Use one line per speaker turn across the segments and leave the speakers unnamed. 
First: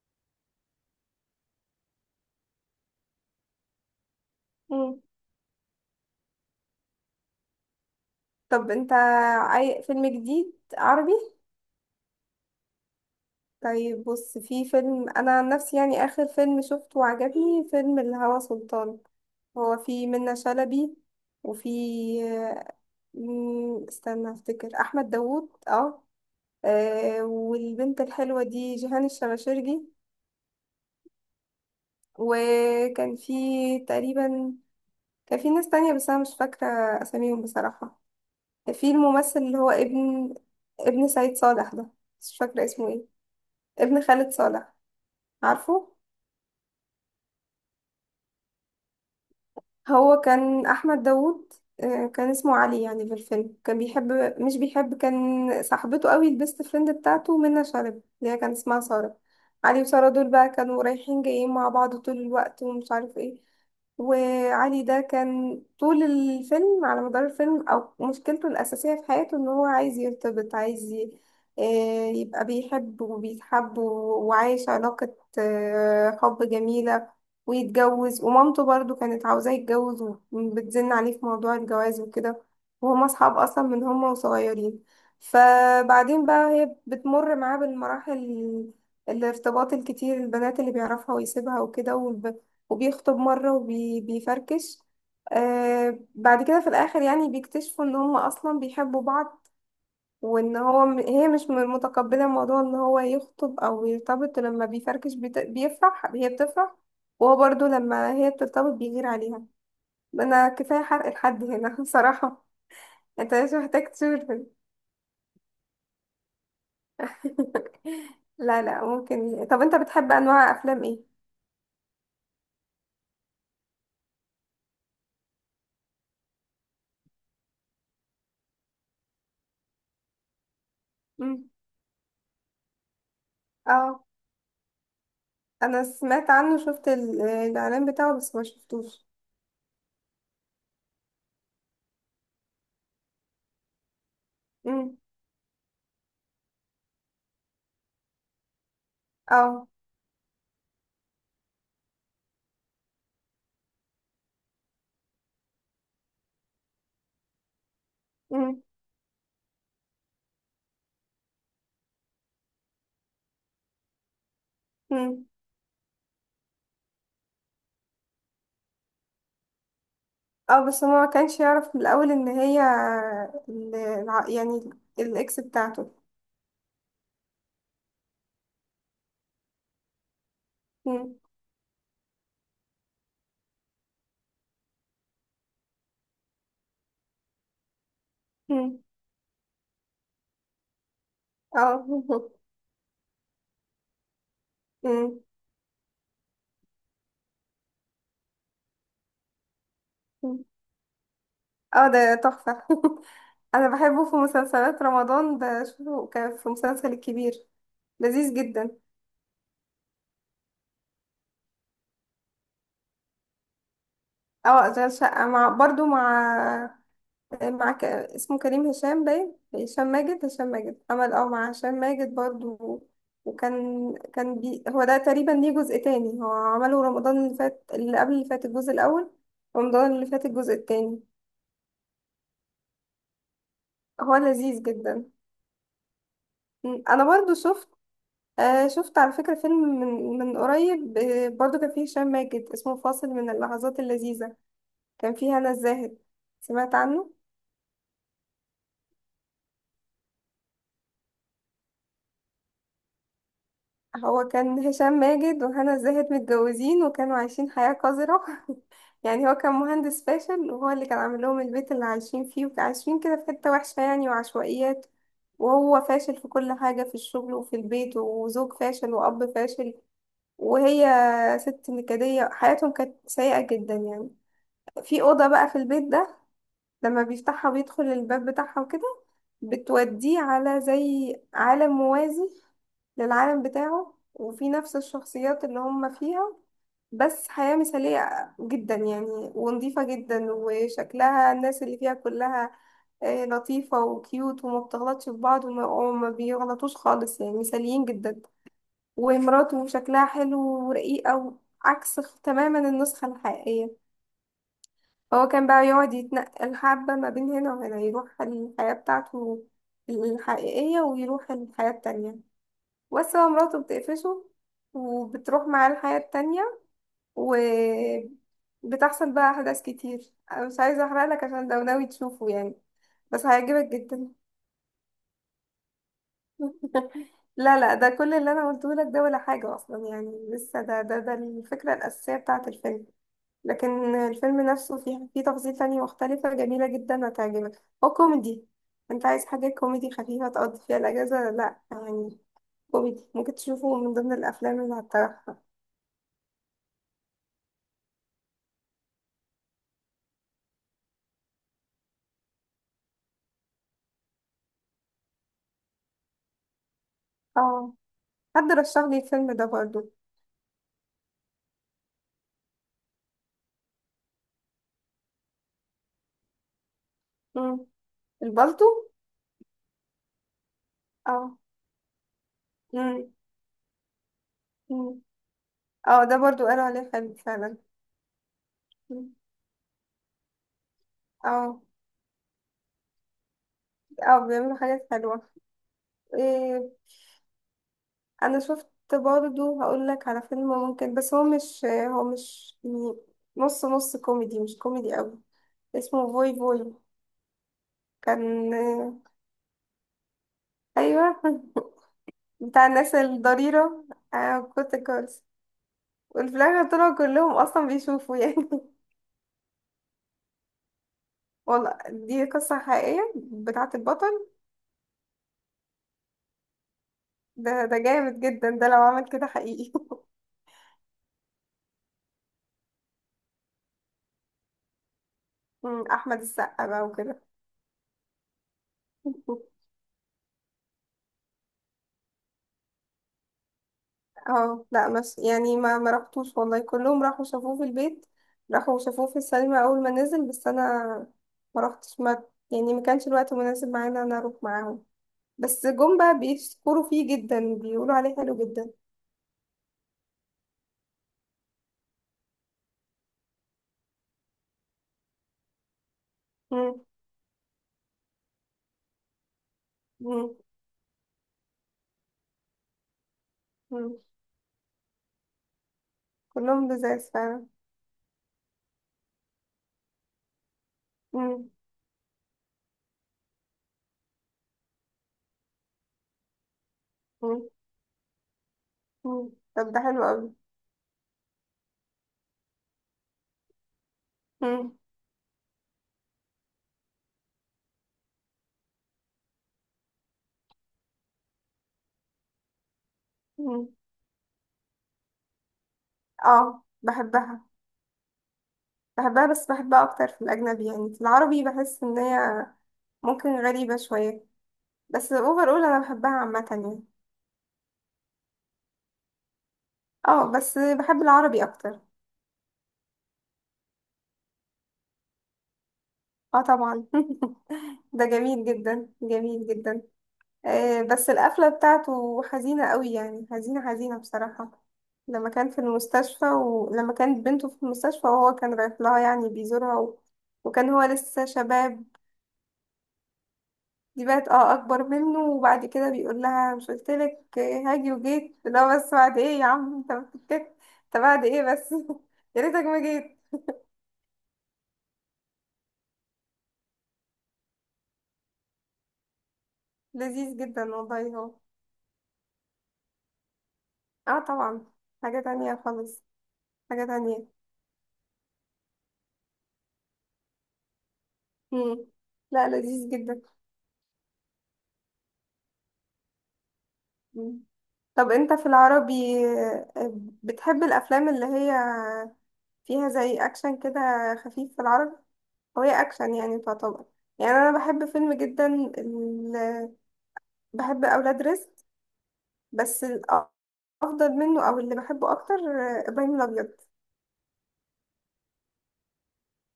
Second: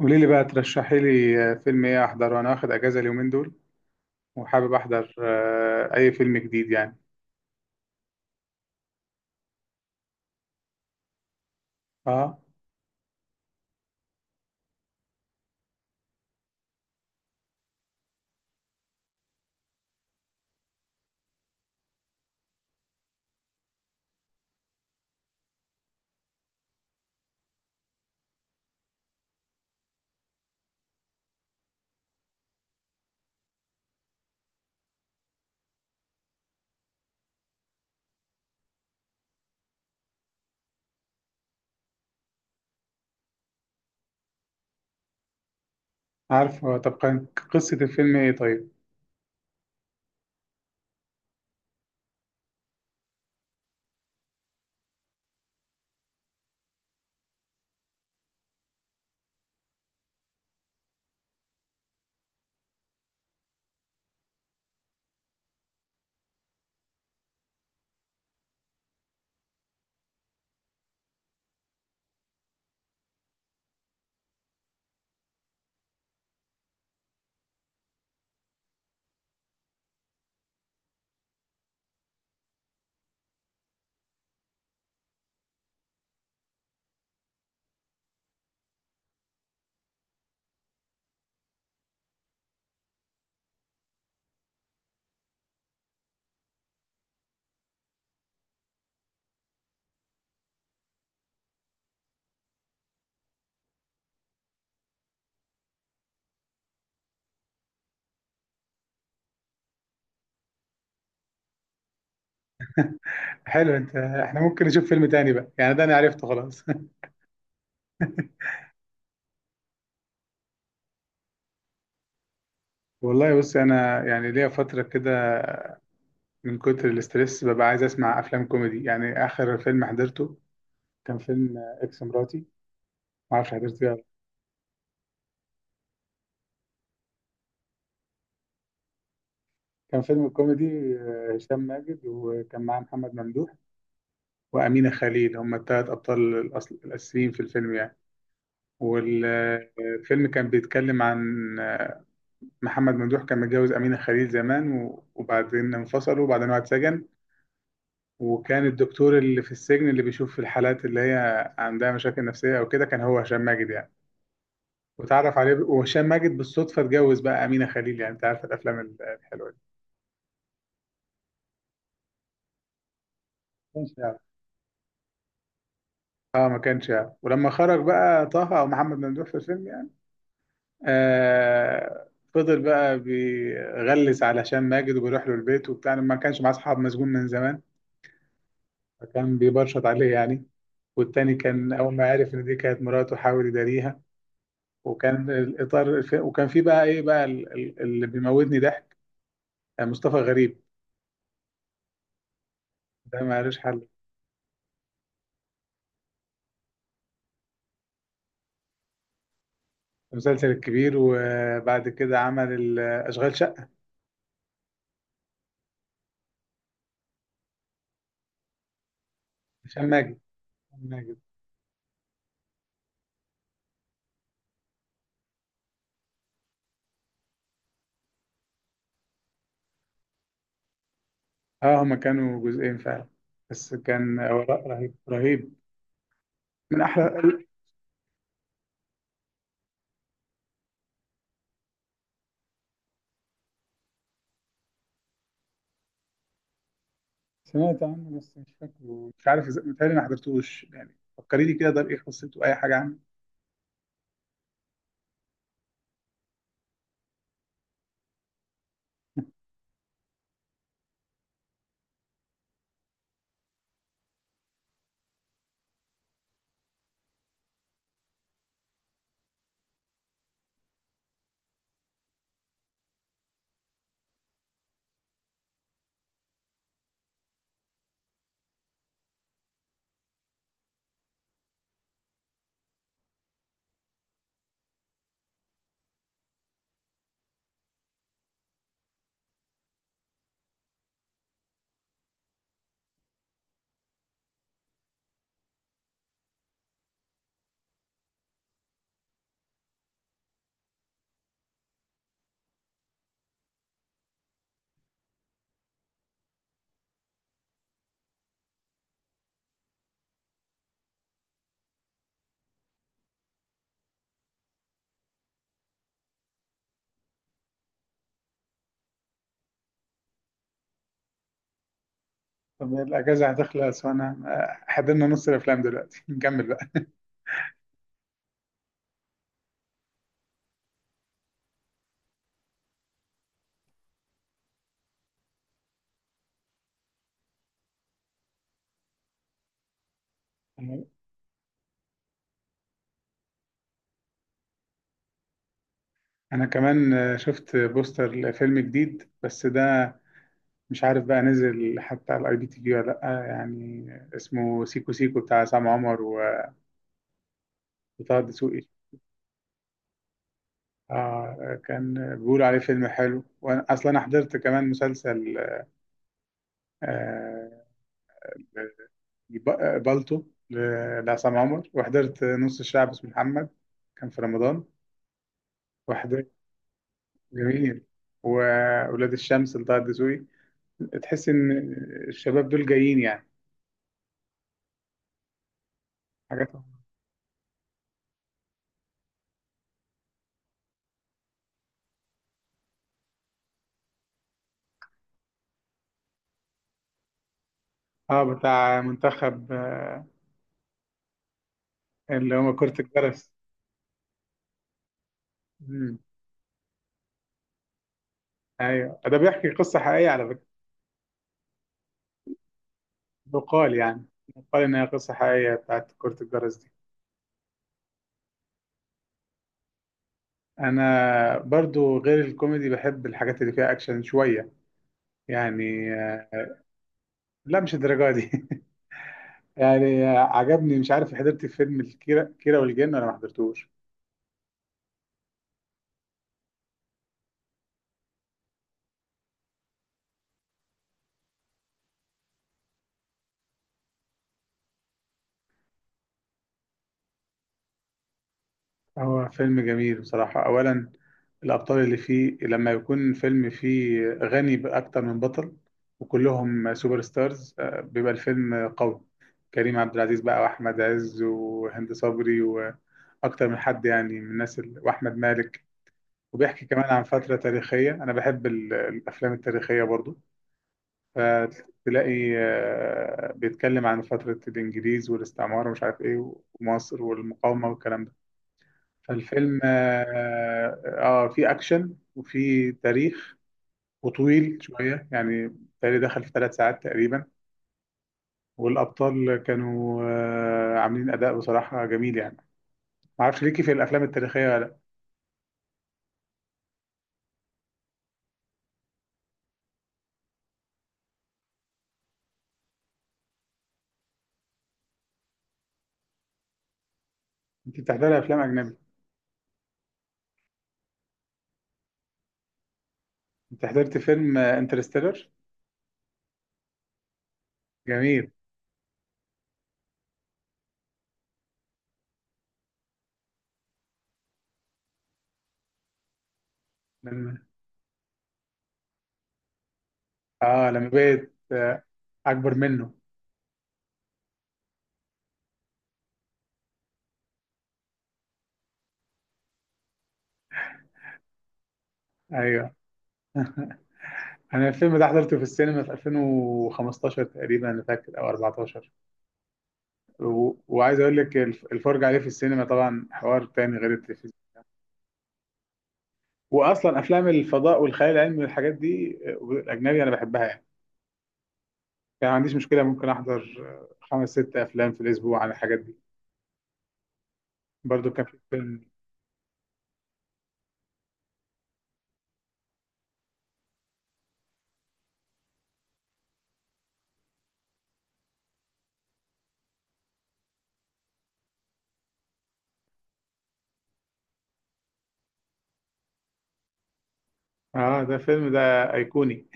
قولي لي بقى ترشحي لي فيلم ايه احضره انا واخد اجازه اليومين دول. وحابب
مم.
احضر اي فيلم جديد يعني.
طب انت فيلم جديد عربي؟
اه،
طيب بص، في فيلم، انا عن نفسي يعني اخر فيلم شفته وعجبني فيلم الهوى سلطان. هو في منة شلبي، وفي استنى افتكر، احمد داوود. اه. والبنت الحلوة دي جيهان الشماشرجي. وكان في تقريبا، كان في ناس تانية بس انا مش فاكرة اساميهم بصراحة. في الممثل اللي هو ابن سعيد صالح ده، مش فاكرة اسمه ايه، ابن خالد صالح. عارفه؟
عارف هو. طب كان قصه الفيلم ايه طيب؟
هو كان احمد داوود. كان اسمه علي يعني في الفيلم. كان بيحب، مش بيحب، كان صاحبته قوي، البيست فريند بتاعته منى شلبي اللي هي كان اسمها سارة. علي وسارة دول بقى كانوا رايحين جايين مع بعض طول الوقت ومش عارف ايه. وعلي ده كان طول الفيلم، على مدار الفيلم، او مشكلته الاساسيه في حياته ان هو عايز يرتبط، عايز يبقى بيحب وبيتحب و- وعايش علاقه حب جميله، ويتجوز. ومامته برضو كانت عاوزاه يتجوز وبتزن عليه في موضوع الجواز وكده، وهما اصحاب اصلا من هما وصغيرين. فبعدين بقى هي بتمر معاه بالمراحل، الارتباط الكتير، البنات اللي بيعرفها ويسيبها وكده، وبيخطب مرة وبيفركش. بعد كده في الآخر يعني بيكتشفوا إن هما أصلا بيحبوا بعض، وان هو هي مش متقبله موضوع ان هو يخطب او يرتبط. لما بيفركش بيفرح، هي بتفرح. وهو برضو لما هي بترتبط بيغير عليها. انا كفايه حرق الحد هنا بصراحه. انت مش
حلو
محتاج
انت. احنا
تشوفه.
ممكن نشوف فيلم تاني بقى يعني، ده انا عرفته خلاص.
لا لا، ممكن. طب انت بتحب انواع افلام ايه؟
والله بص، انا يعني ليا فتره كده من كتر الاسترس ببقى عايز اسمع افلام كوميدي. يعني اخر فيلم حضرته كان
مم.
فيلم اكس مراتي. ما اعرفش حضرته ولا لأ.
اه، انا سمعت عنه، شفت الاعلان بتاعه بس ما شفتوش.
كان فيلم كوميدي، هشام ماجد وكان معاه محمد ممدوح وأمينة
مم.
خليل، هم الثلاث أبطال الأصل الأساسيين في الفيلم يعني.
اه.
والفيلم كان بيتكلم عن محمد ممدوح. كان متجوز أمينة خليل زمان و- وبعدين انفصلوا، وبعدين واحد سجن.
مم.
وكان الدكتور اللي في السجن اللي بيشوف في الحالات اللي هي عندها مشاكل نفسية أو كده كان هو هشام ماجد يعني.
مم.
وهشام ماجد بالصدفة اتجوز بقى أمينة خليل. يعني أنت عارف الأفلام الحلوة دي.
اه، بس هو ما كانش يعرف من الاول ان هي
كانش يعرف.
يعني الاكس بتاعته.
اه، ما كانش يعرف، ولما خرج بقى طه او محمد ممدوح في الفيلم يعني،
مم.
آه فضل بقى بيغلس على هشام ماجد وبيروح له البيت وبتاع، ما كانش معاه اصحاب مسجون من زمان.
مم.
فكان بيبرشط عليه يعني. والتاني كان
اه
اول ما عرف ان دي كانت مراته حاول يداريها.
مم.
وكان في بقى ايه بقى، اللي بيموتني ضحك، مصطفى
مم.
غريب.
اه، ده تحفة
ده ما لوش
انا
حل.
بحبه في مسلسلات رمضان، بشوفه كان في مسلسل الكبير، لذيذ جدا.
المسلسل الكبير، وبعد كده عمل اشغال شقه،
اه، اشغال شقة مع برضو اسمه كريم هشام، باين
هشام
هشام
ماجد
ماجد. هشام ماجد
هشام
عمل
ماجد
مع هشام ماجد برضو. وكان، هو ده تقريبا ليه جزء تاني، هو عمله رمضان اللي فات اللي قبل اللي فات، الجزء الأول. رمضان اللي فات الجزء التاني.
اه، هما كانوا جزئين فعلا، بس
هو
كان
لذيذ
وراء رهيب
جدا.
رهيب. من
أنا برضو
احلى.
شفت، شفت على فكرة فيلم من قريب، برضو كان فيه هشام ماجد، اسمه فاصل من اللحظات اللذيذة. كان فيه هنا الزاهد. سمعت عنه؟
سمعت عنه بس مش فاكره، مش عارف متهيألي ما حضرتوش يعني. فكريني كده، ده بايه قصته، اي حاجه عنه.
هو كان هشام ماجد وهنا الزاهد متجوزين، وكانوا عايشين حياة قذرة. يعني هو كان مهندس فاشل، وهو اللي كان عامل لهم البيت اللي عايشين فيه، وكان عايشين كده في حتة وحشة يعني، وعشوائيات. وهو فاشل في كل حاجة، في الشغل وفي البيت، وزوج فاشل وأب فاشل. وهي ست نكدية، حياتهم كانت سيئة جدا يعني. في أوضة بقى في البيت ده، لما بيفتحها وبيدخل الباب بتاعها وكده، بتوديه على زي عالم موازي للعالم بتاعه، وفي نفس الشخصيات اللي هم فيها، بس حياة مثالية جدا يعني، ونظيفة جدا، وشكلها الناس اللي فيها كلها لطيفة وكيوت، وما بتغلطش في بعض، وما بيغلطوش خالص، يعني مثاليين جدا. ومراته شكلها حلو، ورقيقة، عكس تماما النسخة الحقيقية. هو كان بقى يقعد يتنقل حبة ما بين هنا وهنا، يروح الحياة بتاعته الحقيقية ويروح الحياة التانية. بس هو مراته بتقفشه، وبتروح معاه الحياة التانية. وبتحصل بقى أحداث كتير، أنا مش عايزة أحرقلك عشان لو ناوي تشوفه يعني.
طب
بس
الأجازة
هيعجبك
هتخلص
جدا.
وأنا حضرنا نص الأفلام دلوقتي. نكمل بقى.
لا لا، ده كل اللي أنا قلته لك ده ولا حاجة أصلا يعني. لسه ده الفكرة الأساسية بتاعة الفيلم. لكن الفيلم نفسه فيه تفاصيل تانية مختلفة جميلة جدا، هتعجبك، هو كوميدي. انت عايز حاجة كوميدي خفيفة تقضي فيها الأجازة، لا يعني كوميدي، ممكن تشوفه من ضمن الأفلام اللي هتطرحها.
أنا كمان شفت بوستر لفيلم جديد، بس ده مش عارف بقى نزل حتى على IPTV ولا لأ يعني. اسمه سيكو سيكو، بتاع عصام عمر و-
اه،
وطه
حد
دسوقي.
رشح لي الفيلم ده برضو.
كان بيقولوا عليه فيلم حلو. وأنا أصلا حضرت كمان مسلسل، آه
مم. البالتو.
بالطو، لعصام
اه.
عمر. وحضرت نص الشعب، اسمه
مم.
محمد، كان في رمضان.
مم. اه، ده برضو قالوا عليه حلو فعلا.
جميل. وولاد
مم.
الشمس لطه الدسوقي. تحس ان
اه.
الشباب دول جايين يعني،
اه، بيعملوا حاجات حلوة.
حاجاتهم.
إيه، انا شفت، برضو هقول لك على فيلم، ممكن، بس هو مش يعني، نص نص، كوميدي مش كوميدي قوي. اسمه فوي فوي.
اه
كان،
بتاع منتخب،
ايوه
اللي هو
بتاع
كرة
الناس
الجرس.
الضريرة. كنت كارس.
مم.
وفي الآخر طلعوا كلهم أصلا بيشوفوا يعني
ايوه، ده بيحكي قصة حقيقية على فكرة.
والله دي قصة حقيقية بتاعة
يقال يعني،
البطل.
يقال ان هي قصة حقيقية بتاعت كرة الجرس دي.
ده جامد جدا، ده لو عمل كده حقيقي.
انا برضو غير الكوميدي بحب الحاجات اللي فيها اكشن شوية، يعني
أحمد السقا بقى وكده
لا مش الدرجة دي. يعني عجبني. مش عارف حضرت فيلم الكيرة كيرة والجن ولا ما حضرتوش.
اه لا، بس يعني ما رحتوش، والله كلهم راحوا شافوه في البيت، راحوا شافوه في السينما اول ما نزل. بس انا ما رحتش، ما يعني ما كانش الوقت مناسب معايا ان انا اروح معاهم. بس جم بقى بيشكروا فيه جدا، بيقولوا عليه حلو جدا.
هو فيلم جميل بصراحة. أولا، الأبطال اللي فيه، لما يكون فيلم فيه غني بأكتر من بطل وكلهم
مم.
سوبر ستارز، بيبقى الفيلم قوي. كريم عبد العزيز
مم.
بقى، وأحمد عز، وهند صبري، وأكتر من حد
مم.
يعني من الناس وأحمد مالك. وبيحكي
كلهم
كمان
لذاذ
عن فترة
فعلا.
تاريخية. أنا بحب الأفلام التاريخية برضو.
مم.
فتلاقي بيتكلم عن فترة الإنجليز والاستعمار ومش عارف إيه، ومصر
مم.
والمقاومة والكلام ده.
مم.
فالفيلم
طب ده حلو قوي.
فيه أكشن وفيه تاريخ، وطويل
مم.
شوية يعني. تاريخ دخل في 3 ساعات تقريبا. والأبطال كانوا عاملين أداء بصراحة جميل يعني. ما أعرفش ليكي
مم.
في الأفلام التاريخية ولا لأ.
اه، بحبها. بحبها بس بحبها اكتر في الاجنبي، يعني في العربي بحس ان هي ممكن غريبة شوية، بس اوفر اول، انا بحبها عامة يعني.
أنت بتحضري أفلام أجنبي؟
اه، بس بحب العربي اكتر.
أنت حضرت فيلم انترستيلر؟
اه طبعا ده
جميل.
جميل جدا، جميل جدا. بس القفلة بتاعته حزينة قوي يعني، حزينة حزينة بصراحة. لما كان في المستشفى، ولما كانت
لما
بنته في المستشفى وهو كان رايح لها يعني بيزورها وكان
آه
هو
لما
لسه
بقيت،
شباب،
أكبر منه.
دي بقت اكبر منه. وبعد كده بيقول لها مش قلتلك هاجي وجيت؟ لا، بس بعد ايه يا عم، انت بعد ايه بس. يا ريتك
أيوه.
ما جيت.
أنا الفيلم ده حضرته في السينما في 2015 تقريبا، أنا فاكر، أو 14.
لذيذ
و-
جدا
وعايز اقول
والله هو.
لك، الفرج عليه في السينما طبعا حوار تاني غير
اه
التلفزيون.
طبعا. حاجة تانية خالص. حاجة
واصلا
تانية.
افلام الفضاء والخيال العلمي والحاجات دي، الاجنبي انا بحبها يعني.
مم.
يعني ما
لا،
عنديش مشكله،
لذيذ
ممكن
جدا.
احضر خمس ست افلام في الاسبوع عن الحاجات دي.
مم.
برضو
طب
كان
انت
في
في
فيلم.
العربي، آه، بتحب الافلام اللي هي فيها زي اكشن كده، خفيف؟ في العربي، هو هي اكشن يعني تعتبر، يعني انا بحب فيلم جدا، ال... بحب اولاد رزق. بس الافضل منه او اللي بحبه اكتر ابراهيم الابيض.
اه، ده فيلم، ده ايقوني.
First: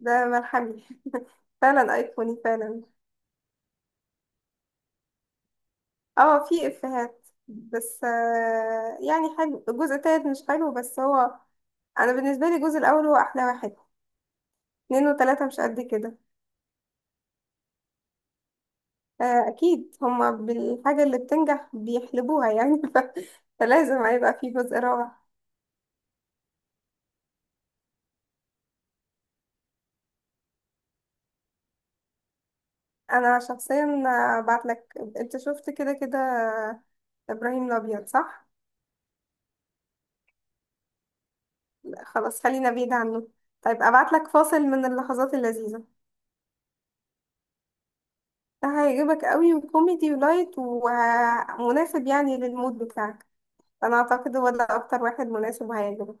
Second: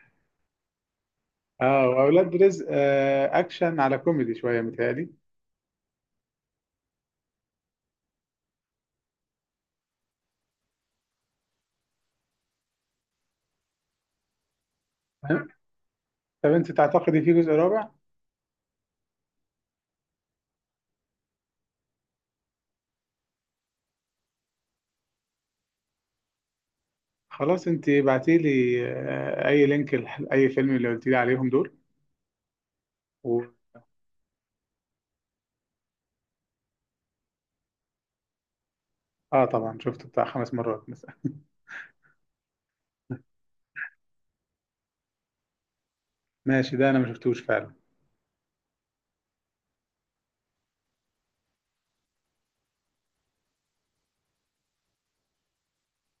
ده ملحمي
اه،
فعلا
واولاد
ايقوني
رزق
فعلا.
اكشن على كوميدي شويه متهيألي.
اه، في افيهات بس يعني حلو. الجزء التالت مش حلو، بس هو انا بالنسبه لي الجزء الاول هو احلى واحد، اتنين وتلاته
تمام.
مش قد كده.
طب انت تعتقدي في جزء رابع؟
اكيد هما بالحاجه اللي بتنجح بيحلبوها يعني فلازم هيبقى في جزء رابع.
خلاص، انت بعتي لي اي لينك لاي فيلم اللي قلت لي عليهم دول و...
انا شخصيا بعت لك، انت شفت كده كده ابراهيم الابيض، صح؟
اه طبعا شفته بتاع خمس مرات مثلا.
لا، خلاص خلينا بعيد عنه. طيب ابعت لك فاصل من اللحظات اللذيذه،
ماشي، ده انا ما شفتوش فعلا.
ده هيعجبك قوي، وكوميدي ولايت ومناسب يعني للمود بتاعك. انا اعتقد هو ده اكتر واحد مناسب وهيعجبك.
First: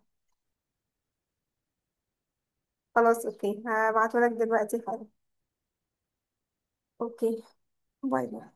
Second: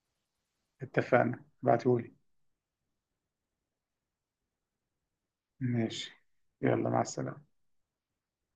اتفقنا، ابعتهولي.
خلاص، اوكي، هبعتهولك دلوقتي حالا.
ماشي. يلا، مع السلامة.
اوكي. باي باي.